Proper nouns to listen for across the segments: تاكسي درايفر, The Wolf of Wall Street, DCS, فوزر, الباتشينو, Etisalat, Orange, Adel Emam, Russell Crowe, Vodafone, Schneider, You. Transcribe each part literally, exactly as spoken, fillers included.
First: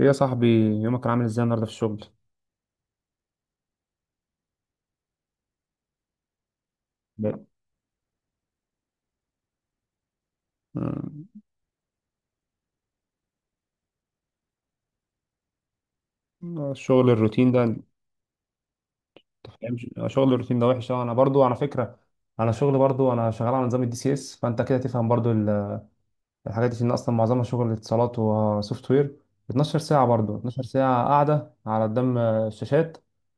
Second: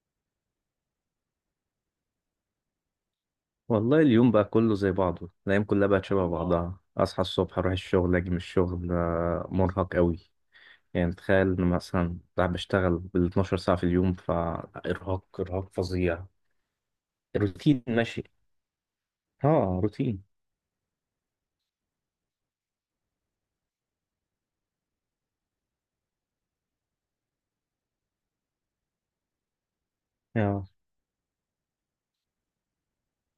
ايه يا صاحبي. يومك كان عامل ازاي النهارده في الشغل؟ والله اليوم بقى كله زي بعضه. الأيام كلها بقت شبه اه بعضها. أصحى ب- الصبح أروح الشغل أجي من الشغل، آه، مرهق أوي. آه، يعني تخيل إن مثلا بقى بشتغل بال اتناشر ساعة في اليوم، فإرهاق إرهاق فظيع. الشغل الروتين ده روتين انت ماشي. اه، فاهم روتين. شغل الروتين ده وحش أوي. انا برضو على فكره، انا شغل برضو انا شغال على نظام الدي سي اس، فانت كده تفهم برضو ال- الحاجات دي ان اصلا معظمها شغل اتصالات وسوفت وير. اتناشر ساعه، برضو اتناشر اه. ساعه قاعده على قدام الشاشات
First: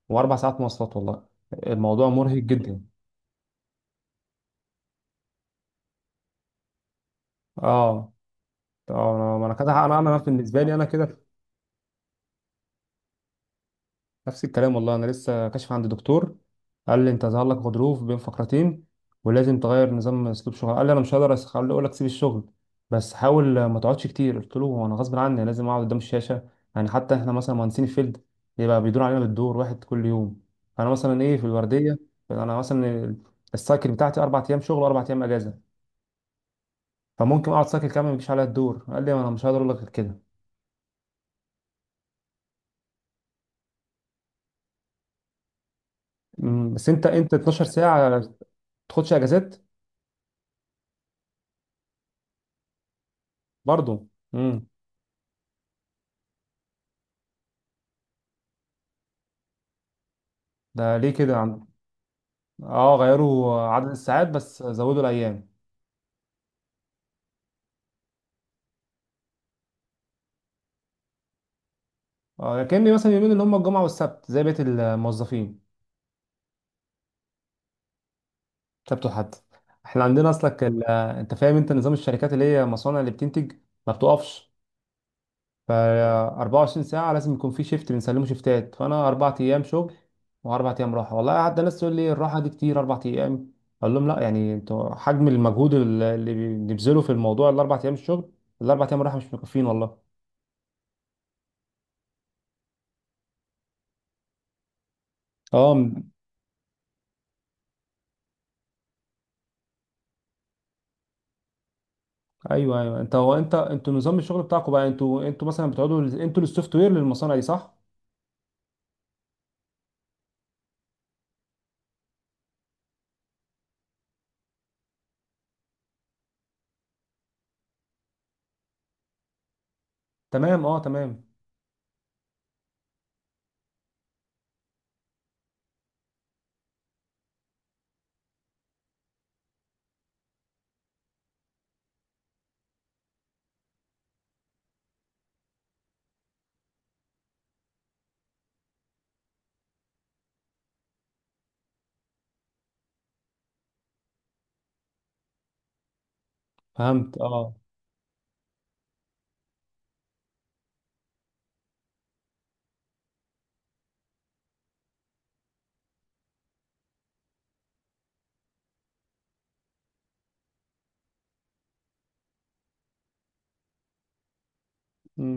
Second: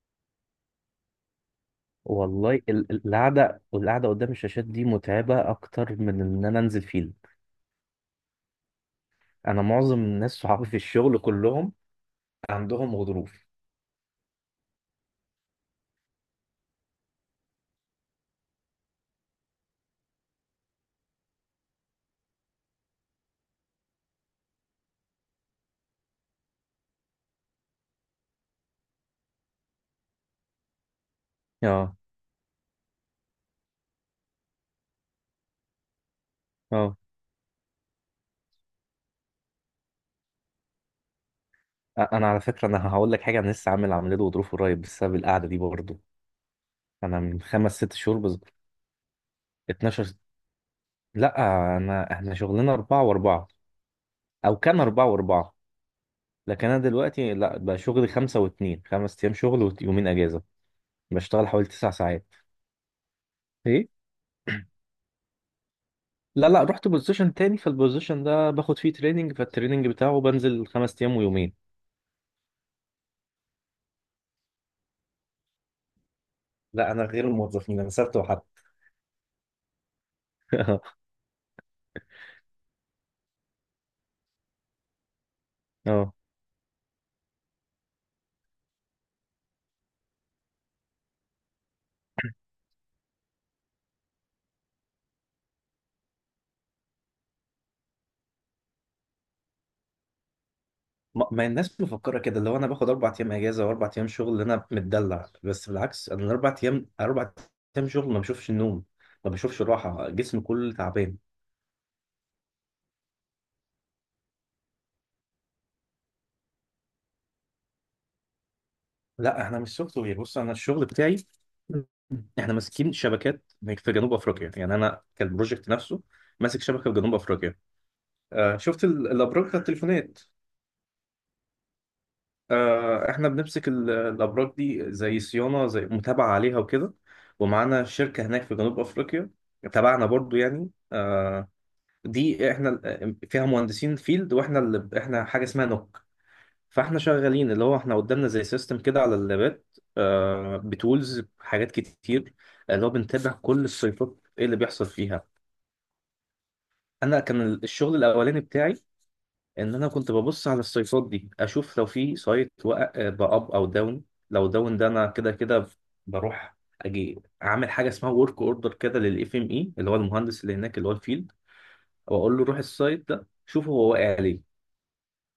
واربع ساعات مواصلات. والله الموضوع مرهق والله ال- جدا. ال- القعدة والقعدة قدام الشاشات دي متعبة أكتر من إن أنا أنزل فيلد. اه، اه، انا أنا أنا كده، انا معظم انا الناس بالنسبه صحابي لي في انا كده. الشغل كلهم عندهم غضروف. نفس الكلام والله. انا لسه كاشف عند دكتور، قال لي انت ظهر لك غضروف بين فقرتين ولازم تغير نظام اسلوب شغل. قال لي انا مش هقدر أس- هقول اقول لك سيب الشغل، بس حاول ما تقعدش كتير. قلت له هو انا غصب عني لازم اقعد قدام الشاشه. يعني حتى احنا مثلا مهندسين الفيلد، يبقى بيدور علينا بالدور واحد كل يوم. فانا مثلا ايه، في اه. الورديه انا مثلا ال- السايكل بتاعتي اربع ايام شغل واربع ايام اجازه، اه. فممكن اقعد سايكل كامل ما يجيش عليا الدور. قال لي انا مش هقدر اقول لك غير كده. أ- أنا على فكرة أنا هقول لك حاجة، أنا لسه عامل عملية غضروف قريب بسبب القعدة دي برضه. أمم، بس انت انا انت من اتناشر خمس ست ساعه شهور ما بز... تاخدش اجازات؟ اتناشر. لا. انا احنا شغلنا اربعة واربعة، برضه او كان اربعة واربعة. لكن انا دلوقتي لا بقى شغلي خمسة واتنين، خمس ايام شغل ويومين اجازة. ده ليه كده بشتغل عم؟ حوالي تسع ساعات. اه، غيروا ايه. عدد الساعات بس زودوا الايام؟ لا لا، رحت بوزيشن تاني، فالبوزيشن ده باخد فيه تريننج، فالتريننج بتاعه بنزل خمس ايام ويومين. اه، كأني مثلا يومين اللي هم الجمعه والسبت زي بقيه الموظفين. لا انا غير الموظفين، انا سبت وحد. سبت وحد. احنا عندنا اصلك ال... انت فاهم انت نظام الشركات اللي هي مصانع اللي بتنتج ما بتقفش، ف اه. اربعه وعشرين ساعه لازم يكون في شيفت بنسلمه شيفتات. فانا اربع ايام شغل واربع ايام راحه. والله قعدت ناس تقول لي الراحه دي كتير اربع ايام، اقول لهم لا، يعني انتوا حجم المجهود اللي اللي بنبذله في الموضوع، الاربع ايام الشغل الاربع ايام راحه مش مكفين والله. ما ما الناس مفكره كده، اللي هو انا باخد اربع ايام اجازه واربع ايام شغل انا متدلع، بس اه. بالعكس انا الاربع ايام، اربع ايام شغل ما بشوفش النوم، ما بشوفش راحه، جسمي كله تعبان. ايوه، ايوه، انت هو انت انتوا نظام الشغل بتاعكم بقى، انتوا انتوا مثلا بتقعدوا انتوا السوفت وير للمصانع دي، صح؟ لا احنا مش سوفت وير، بص انا الشغل بتاعي. احنا ماسكين شبكات في جنوب افريقيا، يعني انا كالبروجكت نفسه ماسك شبكه في جنوب افريقيا. آه، شفت ال- الابراج بتاع التليفونات؟ تمام، اه تمام. آه، احنا بنمسك ال- الابراج دي، زي صيانه زي متابعه عليها وكده، ومعانا شركه هناك في جنوب افريقيا تبعنا برضو، يعني آه، دي احنا ال- آه، فيها مهندسين فيلد، واحنا اللي احنا حاجه اسمها نوك. فاحنا شغالين اللي هو احنا قدامنا زي سيستم كده على اللابات، آه، بتولز حاجات كتير، اللي هو بنتابع كل السيطات ايه اللي بيحصل فيها. فهمت. انا كان الشغل الاولاني بتاعي ان انا كنت ببص على السايتات دي اشوف لو في سايت وقع باب او داون. لو داون ده انا كده كده بروح، اجي اعمل حاجه اسمها ورك اوردر كده للاف ام اي، اللي هو المهندس اللي هناك اللي هو الفيلد، واقول له روح السايت ده شوف هو واقع ليه.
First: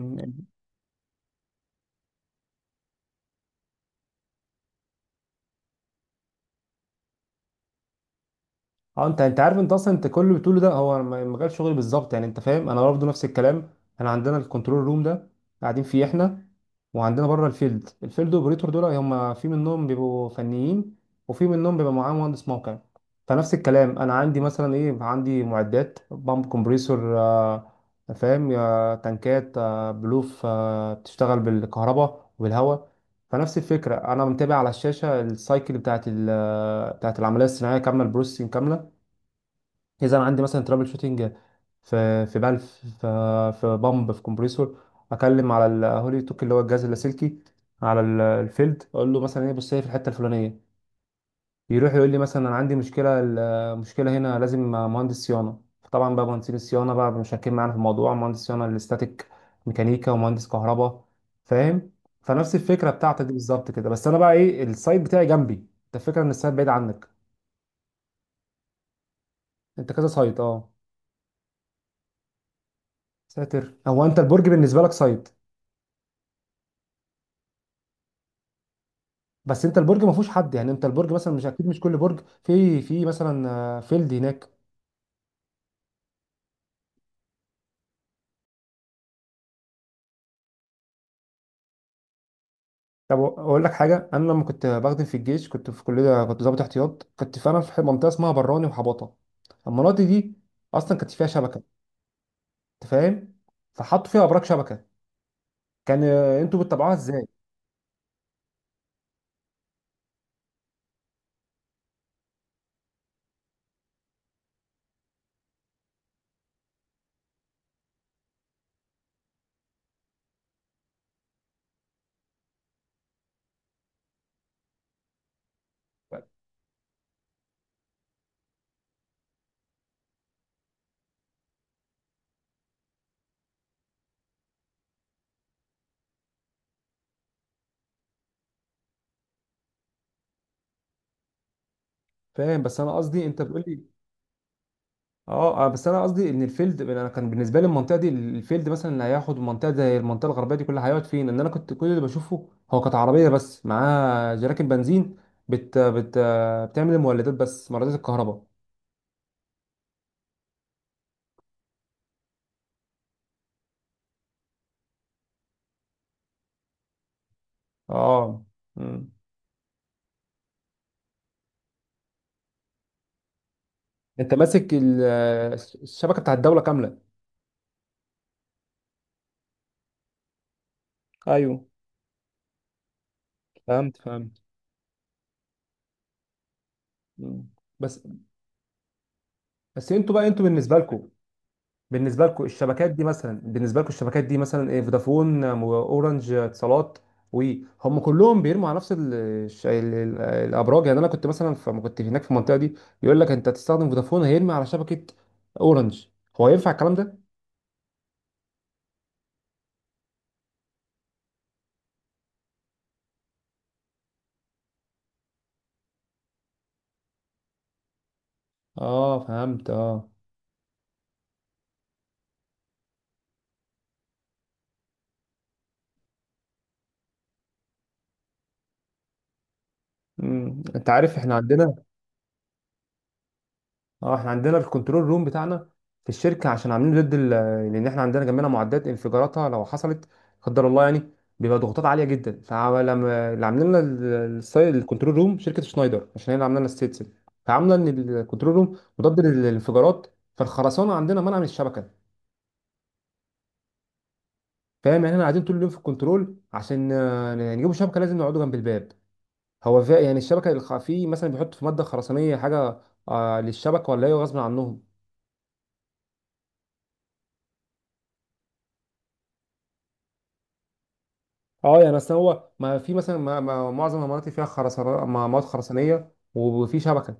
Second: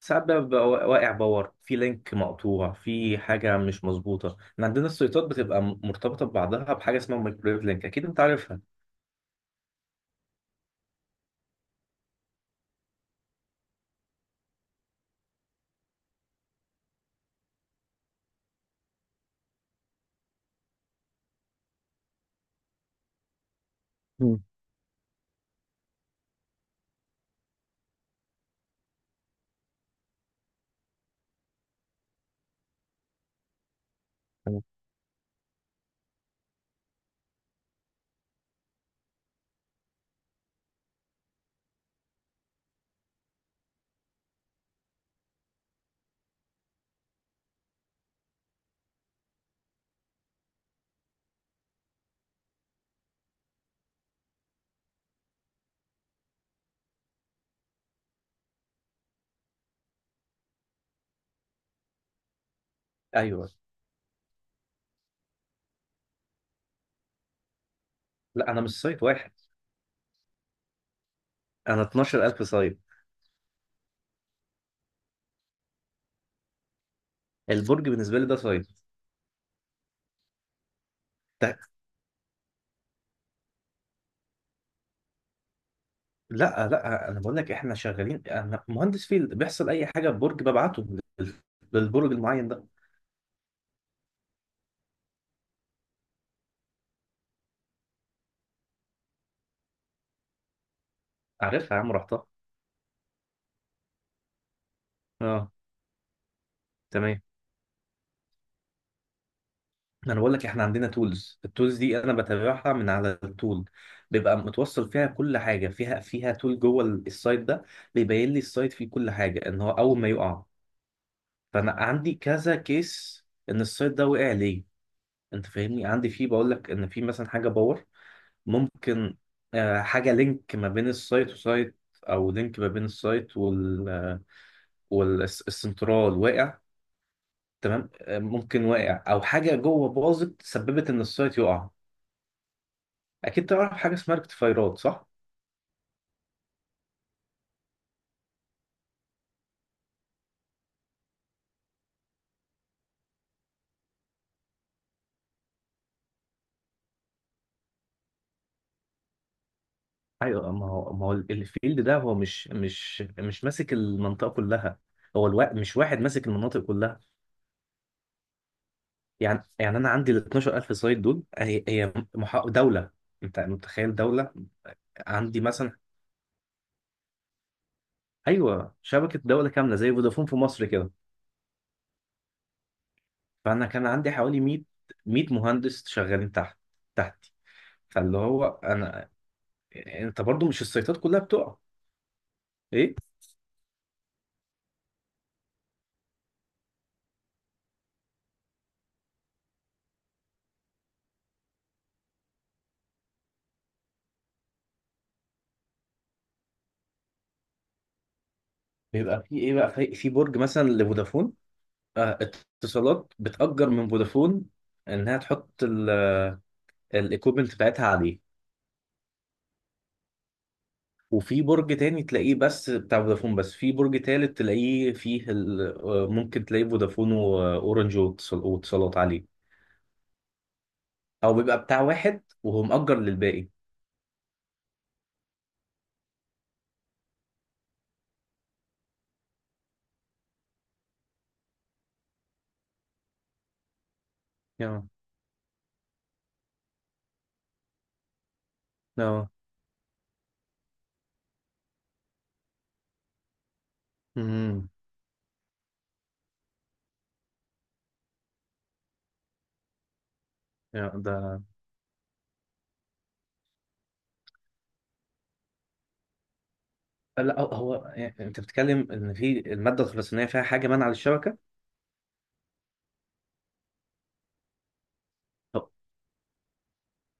ساعات بقى بيبقى واقع باور، في لينك مقطوع، في حاجه مش مظبوطه. إن عندنا السايتات بتبقى مرتبطه ببعضها بحاجه اسمها مايكرويف لينك، اكيد انت عارفها. اه، انت انت عارف، انت اصلا انت كل اللي بتقوله ده هو م- مجال شغلي بالظبط. يعني انت فاهم انا برضه نفس الكلام. احنا عندنا الكنترول روم ده قاعدين فيه احنا، وعندنا بره الفيلد، الفيلد اوبريتور دول هم في منهم بيبقوا فنيين وفي منهم بيبقى معاه مهندس موقع. فنفس الكلام، انا عندي مم. مثلا ايه، عندي معدات بامب، كومبريسور، آه، فاهم، آه، تنكات، آه، بلوف، آه، بتشتغل بالكهرباء وبالهواء. فنفس الفكره، انا متابع تمام. على الشاشه السايكل بتاعت ال- بتاعت العمليه الصناعيه كامله، البروسيسنج كامله. اذا انا عندي مثلا ترابل شوتنج في في بلف، في في بامب، في كومبريسور، اكلم على الهولي توك اللي هو الجهاز اللاسلكي على ال- الفيلد، اقول له مثلا ايه، بص هي في الحته الفلانيه. يروح يقول لي مثلا انا عندي مشكله ال- مشكله هنا لازم مهندس صيانه. طبعا بقى مهندسين الصيانه بقى مشاركين معانا في الموضوع، مهندس صيانه الاستاتيك ميكانيكا ومهندس كهرباء، فاهم؟ فنفس الفكره بتاعتك دي ايوه. بالظبط كده، بس انا بقى ايه، السايت بتاعي جنبي، انت الفكره ان السايت بعيد عنك. لا انا مش سايت واحد، انت كذا سايت، اه. انا اثنا عشر ألف سايت. ساتر. هو انت البرج بالنسبه لك سايت. البرج بالنسبه لي ده سايت. بس انت البرج ما فيهوش حد، يعني انت البرج مثلا مش اكيد، مش كل برج في في مثلا آه، فيلد هناك. لا لا، انا بقول لك احنا شغالين، انا مهندس فيل بيحصل اي حاجه في برج ببعته لل- للبرج المعين ده. طب اقول لك حاجه، انا لما كنت بخدم في الجيش كنت في كليه، كنت ضابط احتياط، كنت فعلا في منطقه اسمها براني وحباطه. المناطق دي اصلا كانت فيها شبكه، عارفها يا عم، رحتها. انت فاهم؟ فحطوا فيها ابراج شبكه، اه، كان آه، انتوا بتتابعوها تمام. ازاي؟ انا بقول لك احنا عندنا تولز، التولز دي انا بتابعها من على التول. بيبقى متوصل فيها كل حاجه، فيها فيها تول جوه ال- السايت ده. بيبين لي السايت فيه كل حاجه، ان هو اول ما يقع فانا عندي كذا كيس ان السايت ده وقع ليه. انت فاهمني، عندي فيه بقول لك ان في مثلا حاجه باور، ممكن آه، حاجة لينك ما بين السايت وسايت، أو لينك ما بين السايت وال والسنترال واقع. تمام، آه، ممكن واقع أو حاجة جوه باظت سببت إن السايت يقع. فاهم، بس انا قصدي انت أكيد بتقول تعرف لي، حاجة اسمها ريكتيفايرات، صح؟ اه آه، بس انا قصدي ان الفيلد، انا كان بالنسبه لي المنطقه دي الفيلد مثلا اللي هياخد منطقه زي المنطقه الغربيه دي كلها هيقعد فين؟ ان انا كنت كل اللي بشوفه هو كانت عربيه بس معاها جراكن بنزين بت بت بتعمل المولدات، بس مولدات الكهرباء. أيوه، ما هو ما هو الفيلد ده هو مش مش مش ماسك المنطقة كلها، هو الوا... مش واحد ماسك المناطق كلها. اه. مم. يعني يعني أنا عندي ال اثنا عشر ألف سايت دول، هي هي محا... دولة، أنت متخيل دولة. انت ماسك ال- عندي مثلا. الشبكه بتاع الدوله كامله؟ ايوه، شبكه دوله كامله زي فودافون في مصر كده. ايوه. فانا كان فهمت، عندي حوالي فهمت. مية ميه مهندس شغالين تحت تحتي. مم. بس فاللي هو انا. بس انتوا انت بقى، انتوا برضو مش بالنسبه السيطات لكم، كلها بتقع. بالنسبه لكم الشبكات ايه. دي مثلا، بالنسبه لكم الشبكات دي مثلا ايه، فودافون، آه، اورنج، آه، اتصالات، وهم كلهم بيرموا على نفس ال الش- ال ال الابراج؟ يعني انا كنت مثلا، فما كنت هناك في المنطقه دي يقول لك انت هتستخدم فودافون هيرمي على شبكه اورنج، هو ينفع الكلام ده؟ بيبقى في ايه بقى، في في برج مثلا لفودافون. آه، اتصالات بتأجر من فودافون انها تحط الايكوبمنت بتاعتها عليه، اه، فهمت، اه. وفي برج تاني تلاقيه بس بتاع فودافون، بس في برج تالت تلاقيه فيه ال- آه، ممكن تلاقيه فودافون واورنج واتصال- واتصالات عليه، مم. انت عارف احنا او بيبقى عندنا، بتاع واحد وهو مأجر للباقي. اه، احنا عندنا الكنترول روم بتاعنا في الشركه عشان عاملينه ضد ال- لان احنا عندنا جنبنا معدات انفجاراتها لو حصلت، قدر الله يعني، بيبقى ضغوطات عاليه جدا. فلما اللي عاملين لنا ال- الساي- يا. الكنترول روم شركه شنايدر، عشان هي اللي عامله لنا الستيتس، فعامله ان الكنترول روم مضاد اه. للانفجارات، فالخرسانه عندنا منع من الشبكه، امم فاهم؟ يعني احنا قاعدين طول اليوم في الكنترول، عشان آه، نجيبوا شبكه لازم نقعدوا جنب الباب. هو فا- يعني الشبكه الخ- يا في مثلا ده. بيحط في ماده خرسانيه حاجه آه، للشبكه، ولا ايه غصب عنهم؟ لا، هو هو- يعني انت بتتكلم ان في الماده الخرسانيه فيها حاجه مانعه للشبكه. اه، يعني اصل هو ما في مثلا، ما ما معظم المناطق فيها خرسانات، مواد هو خرسانيه، وفي شبكه،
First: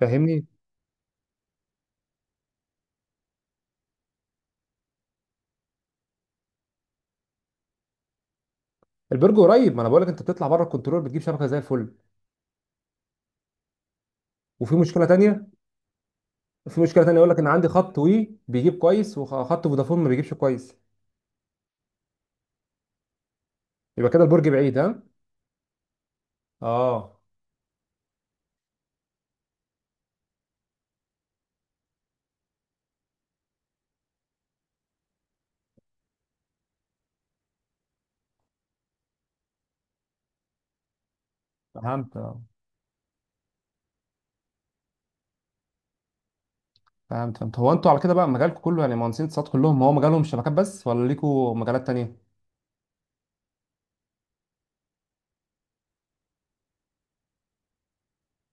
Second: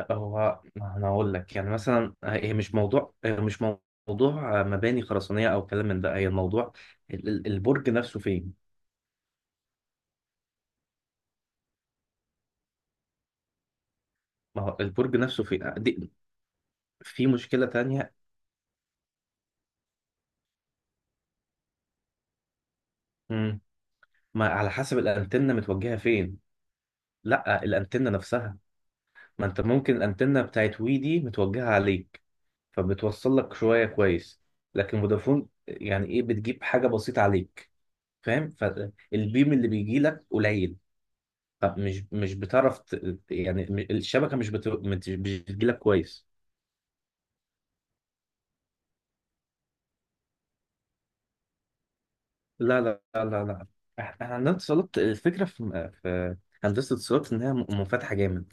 فاهمني؟ هو- انا هقول لك، يعني مثلا هي مش موضوع هي مش موضوع مباني خرسانيه او كلام من ده، هي الموضوع ال- ال- البرج نفسه فين. البرج قريب، ما انا بقول لك انت بتطلع بره الكنترول بتجيب شبكه زي الفل. ما وفي هو مشكله البرج نفسه تانية فين دي. في مشكله تانية، في يقول لك ان مشكله عندي خط تانية. وي بيجيب كويس وخط فودافون ما بيجيبش كويس، امم يبقى كده البرج ما على بعيد، حسب ها؟ الانتنه متوجهه فين. اه، لا الانتنه نفسها، ما انت ممكن الانتنه بتاعت وي دي متوجهه عليك فبتوصل لك شويه كويس، لكن فودافون يعني ايه، بتجيب حاجه بسيطه عليك، فاهم؟ فالبيم اللي بيجي لك قليل، فمش فهمت، مش اه، بتعرف ت- يعني م- الشبكه مش بت... مش بتجي لك كويس. فهمت، فهمت. هو انتوا على كده بقى مجالكم كله يعني مهندسين اتصالات كلهم هو مجالهم شبكات بس، ولا ليكوا مجالات تانية؟ لا لا لا لا لا. احنا عندنا اتصالات، الفكره في في هندسه اتصالات انها م- منفتحه جامد،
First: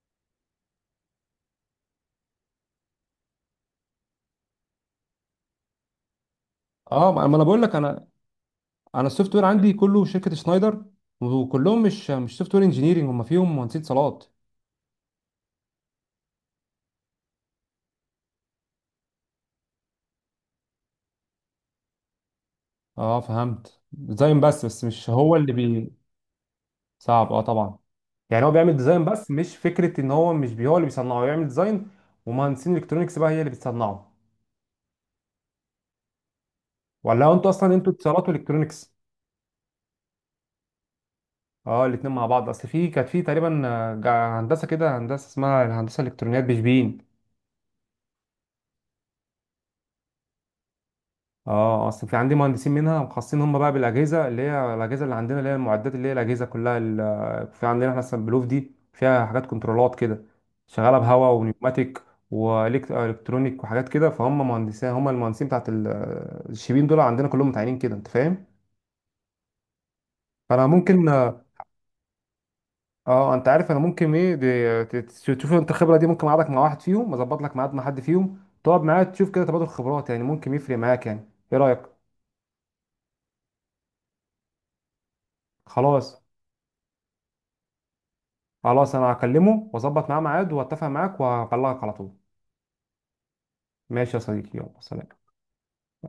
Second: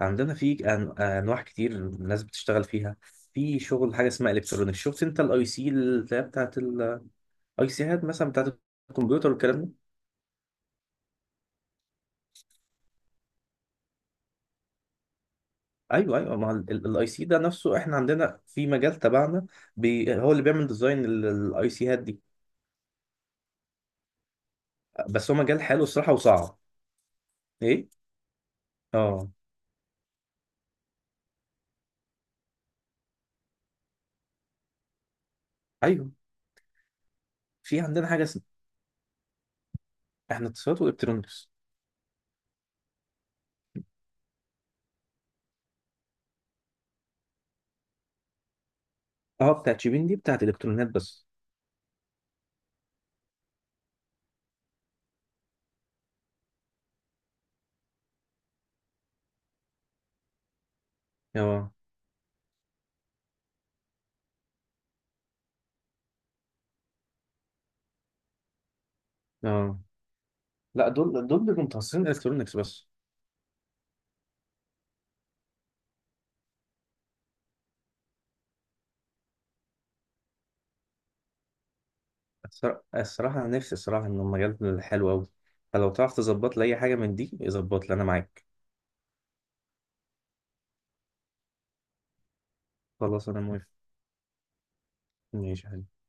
عندنا في أن- انواع كتير الناس بتشتغل فيها. في شغل حاجه اسمها الكترونيك. شفت انت الاي سي اللي هي بتاعت اه، الاي ما ما انا بقول لك، سيهات انا مثلا بتاعت انا الكمبيوتر السوفت وير والكلام ده. عندي كله شركه شنايدر، وكلهم مش مش سوفت وير انجينيرنج، هم فيهم مهندسين اتصالات. ايوه ايوه، ما الاي سي ده نفسه احنا عندنا في مجال تبعنا. بي هو اللي بيعمل ديزاين الاي سي هات دي، اه، فهمت. ديزاين بس بس مش بس هو هو اللي مجال حلو بي. الصراحه وصعب. صعب، اه طبعا. ايه. يعني هو بيعمل ديزاين اه. بس، مش فكره ان هو، مش بي هو اللي بيصنعه، هو يعمل ديزاين ومهندسين الكترونكس بقى هي اللي بتصنعه، ايوه. ولا انتوا اصلا في انتوا عندنا حاجه اتصالات اسمها والكترونكس؟ احنا اتصالات والكترونكس. اه، الاتنين مع بعض. اصل في كانت في تقريبا آه، جا- هندسه كده، هندسه اسمها الهندسه الالكترونيات بشبين. اه، بتاعت شيبين دي بتاعت الكترونيات بس. اه آه، اصل في عندي مهندسين منها مخصصين هم بقى بالاجهزه، اللي هي الاجهزه اللي عندنا، اللي هي المعدات، اللي هي الاجهزه كلها ال- في عندنا احنا مثلا بلوف دي فيها حاجات كنترولات كده، شغاله بهواء اه. ونيوماتيك والكترونيك وحاجات كده، فهم مهندسين هم المهندسين بتاعت ال- الشيبين دول، عندنا كلهم متعينين كده، انت فاهم؟ اه. فانا لا ممكن دول اه، دول بيبقوا متخصصين الكترونكس بس. آه، انت عارف انا ممكن ايه، دي- ت- ت- تشوف انت الخبره دي، ممكن اقعدك مع واحد فيهم، اظبط لك ميعاد مع حد فيهم، تقعد معاه تشوف كده، تبادل خبرات، يعني ممكن يفرق معاك، يعني ايه رايك؟ الصرا- الصراحه انا نفسي، الصراحه ان المجال حلو قوي، فلو تعرف خلاص، تظبط لي اي حاجه من دي ظبط لي انا معاك. خلاص انا هكلمه واظبط معاه ميعاد واتفق معاك وهبلغك على طول. خلاص انا موافق. ماشي يا صديقي، يلا سلام. ماشي يا حبيبي.